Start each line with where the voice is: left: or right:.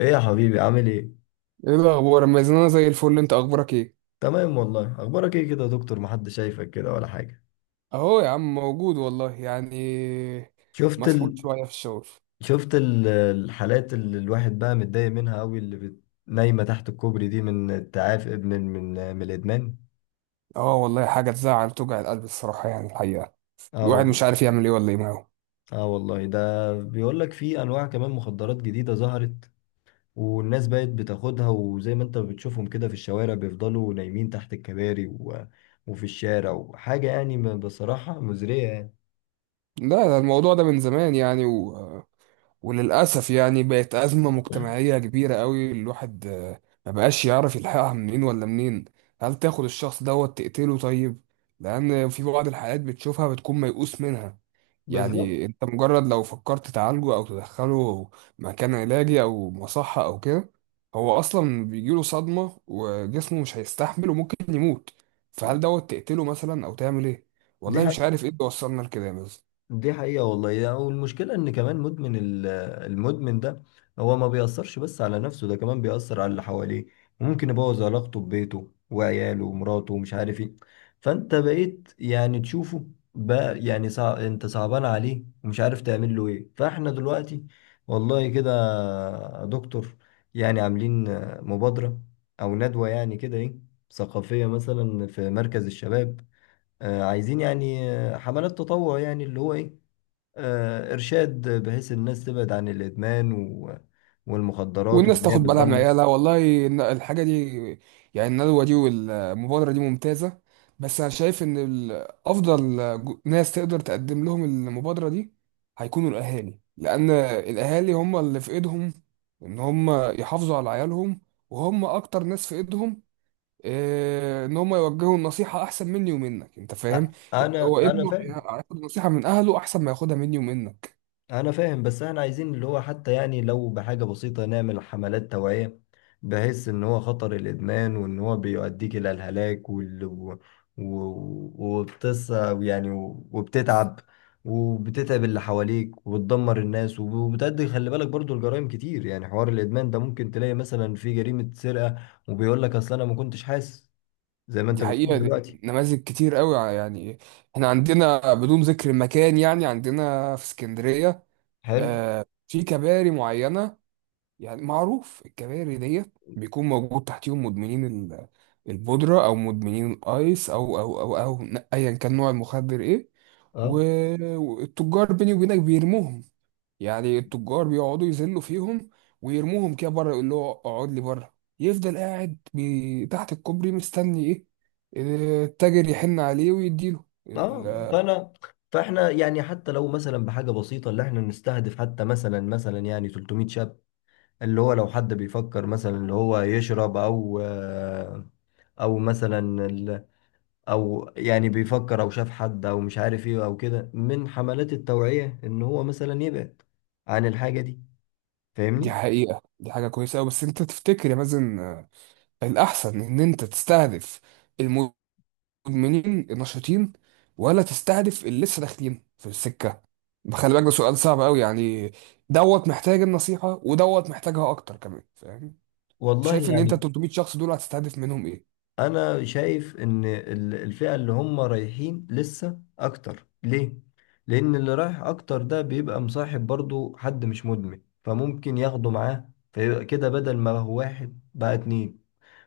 left: ايه يا حبيبي، عامل ايه؟
right: ايه الاخبار، اما اذا انا زي الفل، انت اخبارك ايه؟
left: تمام والله. اخبارك ايه كده يا دكتور؟ محدش شايفك كده ولا حاجه.
right: اهو يا عم، موجود والله يعني.
left: شفت ال...
right: مسحول شويه في الشغل.
left: الحالات اللي الواحد بقى متضايق منها قوي، اللي نايمه تحت الكوبري دي، من التعافي من الادمان.
right: اه والله، حاجه تزعل وتوجع القلب الصراحه، يعني الحقيقه.
left: اه
right: الواحد
left: والله.
right: مش عارف يعمل ايه ولا ايه معاه.
left: اه والله، ده بيقول لك في انواع كمان مخدرات جديده ظهرت، والناس بقت بتاخدها، وزي ما انت بتشوفهم كده في الشوارع بيفضلوا نايمين تحت الكباري وفي الشارع وحاجه، يعني بصراحه مزريه يعني.
right: لا، ده الموضوع ده من زمان يعني وللاسف يعني بقت ازمه مجتمعيه كبيره قوي. الواحد ما بقاش يعرف يلحقها منين ولا منين. هل تاخد الشخص دوت تقتله؟ طيب، لان في بعض الحالات بتشوفها بتكون ميؤوس منها.
left: بالظبط.
right: يعني انت مجرد لو فكرت تعالجه او تدخله مكان علاجي او مصحة او كده، هو اصلا بيجيله صدمة وجسمه مش هيستحمل وممكن يموت. فهل دوت تقتله مثلا او تعمل ايه؟
left: دي
right: والله مش عارف ايه اللي وصلنا لكده بس.
left: دي حقيقة والله والمشكلة إن كمان المدمن ده هو ما بيأثرش بس على نفسه، ده كمان بيأثر على اللي حواليه، وممكن يبوظ علاقته ببيته وعياله ومراته ومش عارف إيه. فأنت بقيت يعني تشوفه، بقى يعني أنت صعبان عليه ومش عارف تعمل له إيه. فإحنا دلوقتي والله كده يا دكتور، يعني عاملين مبادرة أو ندوة يعني كده إيه، ثقافية مثلا في مركز الشباب. عايزين يعني حملات تطوع، يعني اللي هو إيه، إرشاد، بحيث الناس تبعد عن الإدمان والمخدرات،
right: والناس
left: وإن هي
right: تاخد بالها من
left: بتدمر.
right: عيالها، والله إن الحاجة دي، يعني الندوة دي والمبادرة دي ممتازة. بس أنا شايف إن أفضل ناس تقدر تقدم لهم المبادرة دي هيكونوا الأهالي، لأن الأهالي هم اللي في إيدهم إن هم يحافظوا على عيالهم، وهم أكتر ناس في إيدهم. إن هم يوجهوا النصيحة أحسن مني ومنك. أنت
left: أ-
right: فاهم؟ يعني
left: أنا
right: هو
left: أنا
right: ابنه
left: فاهم.
right: هياخد نصيحة من أهله أحسن ما ياخدها مني ومنك.
left: انا فاهم، بس احنا عايزين اللي هو حتى يعني لو بحاجة بسيطة نعمل حملات توعية، بحيث ان هو خطر الادمان، وان هو بيؤديك الى الهلاك، وال... و... و... وبتص يعني وبتتعب اللي حواليك، وبتدمر الناس، وبتأدي. خلي بالك برضو الجرائم كتير يعني، حوار الادمان ده ممكن تلاقي مثلا في جريمة سرقة، وبيقول لك اصل انا ما كنتش حاسس، زي ما انت
right: دي حقيقة،
left: بتقول
right: دي
left: دلوقتي.
right: نماذج كتير قوي يعني احنا عندنا، بدون ذكر المكان، يعني عندنا في اسكندرية
left: حلو.
right: في كباري معينة. يعني معروف الكباري ديت بيكون موجود تحتيهم مدمنين البودرة، أو مدمنين الأيس، أو أيا كان نوع المخدر إيه.
left: اه.
right: والتجار بيني وبينك بيرموهم. يعني التجار بيقعدوا يذلوا فيهم، ويرموهم كده بره، يقول له اقعد لي بره. يفضل قاعد تحت الكوبري، مستني ايه؟ التاجر يحن عليه ويديله
left: اه. فاحنا يعني حتى لو مثلا بحاجه بسيطه، اللي احنا نستهدف حتى مثلا يعني 300 شاب، اللي هو لو حد بيفكر مثلا اللي هو يشرب او او مثلا ال- او يعني بيفكر او شاف حد او مش عارف ايه او كده، من حملات التوعيه، ان هو مثلا يبعد عن الحاجه دي.
right: دي
left: فاهمني؟
right: حقيقة، دي حاجة كويسة أوي، بس أنت تفتكر يا مازن، الأحسن إن أنت تستهدف المدمنين النشطين، ولا تستهدف اللي لسه داخلين في السكة؟ خلي بالك، ده سؤال صعب أوي يعني. دوت محتاج النصيحة ودوت محتاجها أكتر كمان. فاهم؟
left: والله
right: شايف إن أنت
left: يعني
right: 300 شخص دول هتستهدف منهم إيه؟
left: انا شايف ان الفئة اللي هم رايحين لسه اكتر، ليه؟ لان اللي رايح اكتر ده بيبقى مصاحب برضو حد مش مدمن، فممكن ياخده معاه، فيبقى كده بدل ما هو واحد بقى اتنين،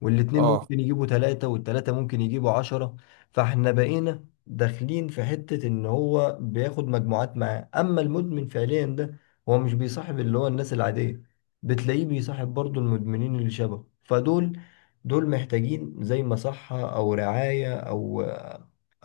left: والاتنين
right: اه،
left: ممكن يجيبوا تلاتة، والتلاتة ممكن يجيبوا عشرة. فاحنا بقينا داخلين في حتة ان هو بياخد مجموعات معاه. اما المدمن فعليا ده، هو مش بيصاحب اللي هو الناس العادية، بتلاقيه بيصاحب برضو المدمنين اللي شبهه. فدول محتاجين زي مصحة او رعاية او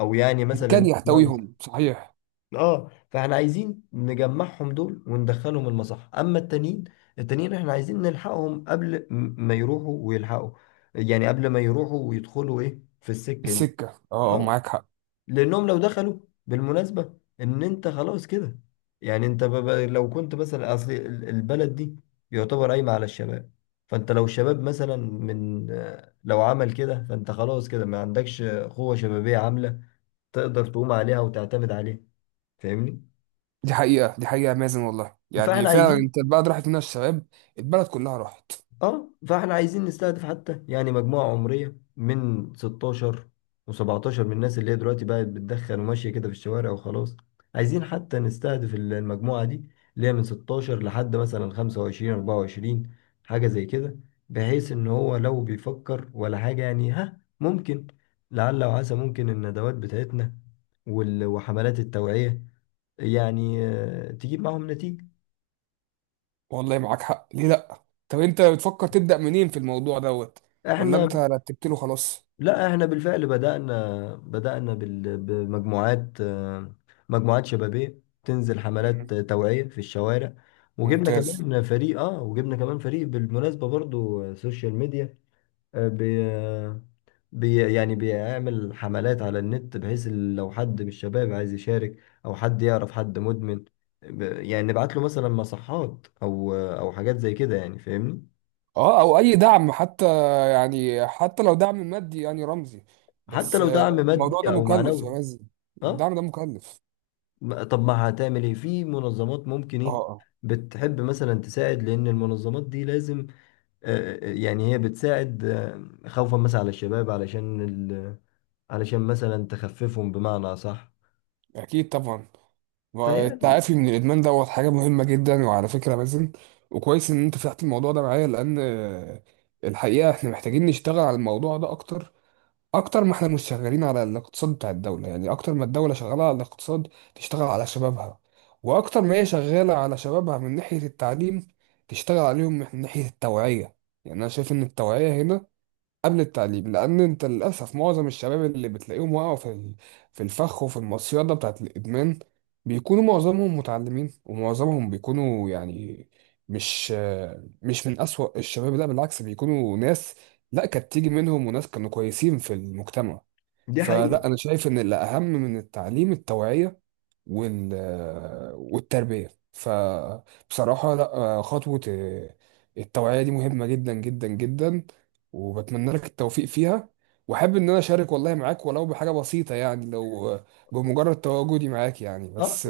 left: او يعني
right: مكان
left: مثلا.
right: يحتويهم صحيح.
left: اه، فاحنا عايزين نجمعهم دول وندخلهم المصح. اما التانيين احنا عايزين نلحقهم قبل ما يروحوا ويلحقوا، يعني قبل ما يروحوا ويدخلوا ايه في السكة دي.
right: السكة. اه،
left: اه،
right: معاك حق.
left: لانهم لو دخلوا بالمناسبة ان انت خلاص كده، يعني انت لو كنت مثلا اصل البلد دي يعتبر قايمة على الشباب، فانت لو شباب مثلا من لو عمل كده، فانت خلاص كده ما عندكش قوة شبابية عاملة تقدر تقوم عليها وتعتمد عليها. فاهمني؟
right: دي حقيقة، دي حقيقة يا مازن، والله يعني
left: فاحنا
right: فعلا
left: عايزين
right: انت البلد راحت منها الشباب. البلد كلها راحت.
left: اه فاحنا عايزين نستهدف حتى يعني مجموعة عمرية من 16 و17، من الناس اللي هي دلوقتي بقت بتدخن وماشية كده في الشوارع وخلاص. عايزين حتى نستهدف المجموعة دي اللي هي من 16 لحد مثلا 25 24، حاجة زي كده، بحيث ان هو لو بيفكر ولا حاجة، يعني ها، ممكن لعل وعسى ممكن الندوات بتاعتنا وحملات التوعية، يعني تجيب معهم نتيجة.
right: والله معاك حق، ليه لأ؟ طب انت بتفكر تبدأ منين في الموضوع دوت، ولا
left: احنا
right: انت رتبت له خلاص؟
left: لا، احنا بالفعل بدأنا بمجموعات، مجموعات شبابية تنزل حملات توعية في الشوارع.
right: ممتاز.
left: وجبنا كمان فريق بالمناسبة برضو، سوشيال ميديا. آه، بي آه، بي يعني بيعمل حملات على النت، بحيث لو حد من الشباب عايز يشارك، او حد يعرف حد مدمن، يعني نبعت له مثلا مصحات او حاجات زي كده يعني. فاهمني؟
right: اه، او اي دعم حتى، يعني حتى لو دعم مادي يعني رمزي.
left: حتى
right: بس
left: لو دعم
right: الموضوع
left: مادي
right: ده
left: او
right: مكلف يا
left: معنوي.
right: مازن.
left: اه.
right: الدعم ده مكلف.
left: طب ما هتعمل ايه في منظمات ممكن
right: اه،
left: ايه بتحب مثلا تساعد، لان المنظمات دي لازم، يعني هي بتساعد، خوفا مثلا على الشباب، علشان علشان مثلا تخففهم بمعنى صح،
right: اكيد طبعا.
left: فيعني.
right: والتعافي من الادمان دوت حاجه مهمه جدا، وعلى فكره مازن، وكويس ان انت فتحت الموضوع ده معايا، لان الحقيقه احنا محتاجين نشتغل على الموضوع ده اكتر. اكتر ما احنا مش شغالين على الاقتصاد بتاع الدوله، يعني اكتر ما الدوله شغاله على الاقتصاد تشتغل على شبابها، واكتر ما هي شغاله على شبابها من ناحيه التعليم تشتغل عليهم من ناحيه التوعيه. يعني انا شايف ان التوعيه هنا قبل التعليم، لان انت للاسف معظم الشباب اللي بتلاقيهم وقعوا في الفخ وفي المصيده بتاعت الادمان، بيكونوا معظمهم متعلمين، ومعظمهم بيكونوا يعني مش مش من اسوأ الشباب. لا بالعكس، بيكونوا ناس لا كانت تيجي منهم، وناس كانوا كويسين في المجتمع.
left: دي حقيقة.
right: فلا، انا شايف ان الاهم من التعليم التوعيه وال والتربية. فبصراحة لا، خطوة التوعية دي مهمة جدا جدا جدا، وبتمنى لك التوفيق فيها. وأحب إن أنا أشارك والله معاك، ولو بحاجة بسيطة يعني، لو بمجرد تواجدي معاك يعني
left: اه،
right: بس.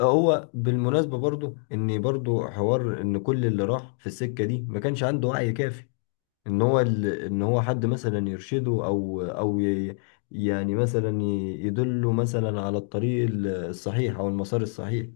left: هو بالمناسبة برضو ان برضو حوار ان كل اللي راح في السكة دي ما كانش عنده وعي كافي، ان هو ان هو حد مثلا يرشده او يعني مثلا يدله مثلا على الطريق الصحيح او المسار الصحيح.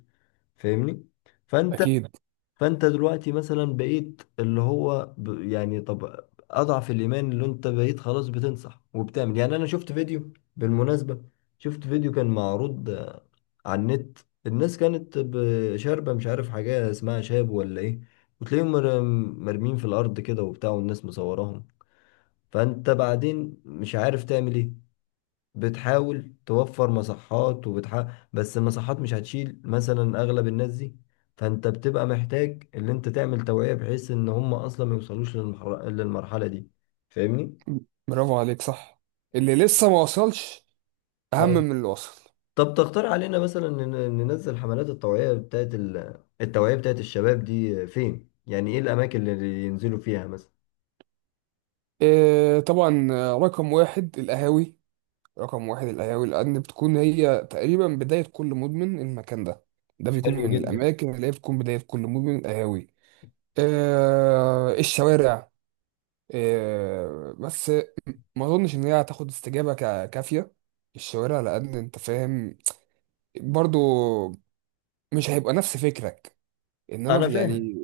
left: فاهمني؟ فانت
right: أكيد.
left: فانت دلوقتي مثلا بقيت اللي هو يعني طب اضعف الايمان، اللي انت بقيت خلاص بتنصح وبتعمل، يعني انا شفت فيديو بالمناسبة شفت فيديو كان معروض على النت، الناس كانت شاربة مش عارف حاجة اسمها شاب ولا ايه، وتلاقيهم مرميين في الارض كده وبتاع، والناس مصوراهم. فانت بعدين مش عارف تعمل ايه، بتحاول توفر مصحات، وبتحاول، بس المصحات مش هتشيل مثلا اغلب الناس دي، فانت بتبقى محتاج ان انت تعمل توعية بحيث ان هم اصلا ما يوصلوش للمرحلة دي. فاهمني؟
right: برافو عليك، صح. اللي لسه ما وصلش أهم
left: ف-
right: من اللي وصل.
left: طب تقترح علينا مثلا ننزل حملات التوعية بتاعت التوعية بتاعت الشباب دي فين؟ يعني ايه الاماكن اللي ينزلوا فيها مثلا؟
right: إيه، طبعا. رقم واحد القهاوي، رقم واحد القهاوي، لأن بتكون هي تقريبا بداية كل مدمن، المكان ده، ده بيكون
left: حلو
right: من
left: جدا.
right: الأماكن اللي هي بتكون بداية كل مدمن، القهاوي. الشوارع. بس ما أظنش إن هي هتاخد استجابة كافية. الشوارع، لأن أنت فاهم برضو مش هيبقى نفس فكرك، انما
left: انا فاهم.
right: يعني.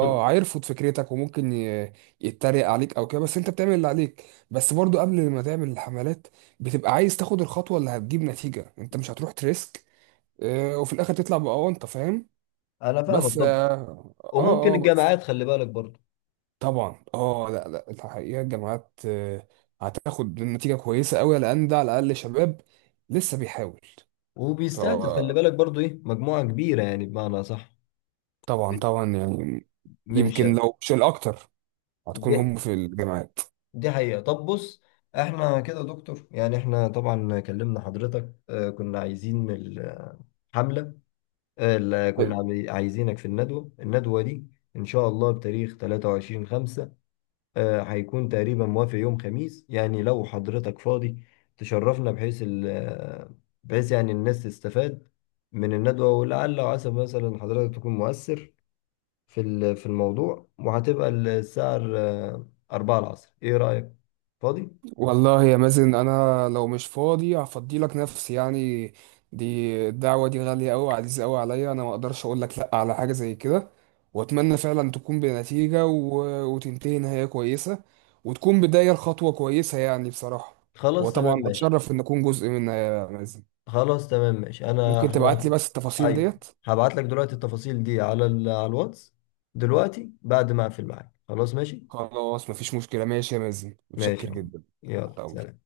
left: طب
right: اه هيرفض فكرتك، وممكن يتريق عليك او كده، بس انت بتعمل اللي عليك. بس برضو قبل ما تعمل الحملات بتبقى عايز تاخد الخطوة اللي هتجيب نتيجة، انت مش هتروح تريسك، وفي الاخر تطلع بأونطة. فاهم؟
left: انا فاهمك.
right: بس
left: طب وممكن
right: بس.
left: الجامعات، خلي بالك برضه،
right: طبعا، اه لا لا، الحقيقة الجامعات هتاخد نتيجة كويسة قوي لان ده على الاقل شباب لسه بيحاول.
left: وبيستهدف خلي
right: فطبعا
left: بالك برضو ايه مجموعة كبيرة يعني بمعنى صح،
right: طبعا
left: من
right: يعني،
left: من
right: يمكن
left: الشرق.
right: لو مش الاكتر هتكون
left: دي
right: هم في الجامعات.
left: دي حقيقة. طب بص، احنا كده يا دكتور يعني احنا طبعا كلمنا حضرتك، اه كنا عايزين الحملة، اه لا، كنا عايزينك في الندوة دي، ان شاء الله بتاريخ 23 5، اه هيكون تقريبا موافق يوم خميس، يعني لو حضرتك فاضي تشرفنا، بحيث بحيث يعني الناس تستفاد من الندوة، ولعل وعسى مثلا حضرتك تكون مؤثر في الموضوع، وهتبقى الساعة أربعة العصر. إيه رأيك؟ فاضي؟
right: والله يا مازن، انا لو مش فاضي هفضي لك نفسي يعني. دي الدعوه دي غاليه قوي عزيزه قوي عليا، انا ما اقدرش اقول لك لا على حاجه زي كده. واتمنى فعلا تكون بنتيجه وتنتهي نهايه كويسه، وتكون بدايه لخطوه كويسه يعني بصراحه.
left: خلاص تمام
right: وطبعا
left: ماشي
right: اتشرف ان اكون جزء منها يا مازن.
left: خلاص تمام ماشي. أنا
right: ممكن
left: هبعت
right: تبعت لي بس التفاصيل
left: أيوه،
right: ديت؟
left: هبعت لك دلوقتي التفاصيل دي على على الواتس، دلوقتي بعد ما أقفل معاك. خلاص ماشي؟
right: خلاص مفيش مشكله. ماشي يا مازن،
left: ماشي
right: متشكر
left: أهو،
right: جدا.
left: يلا
right: على
left: سلام.
right: أمرك.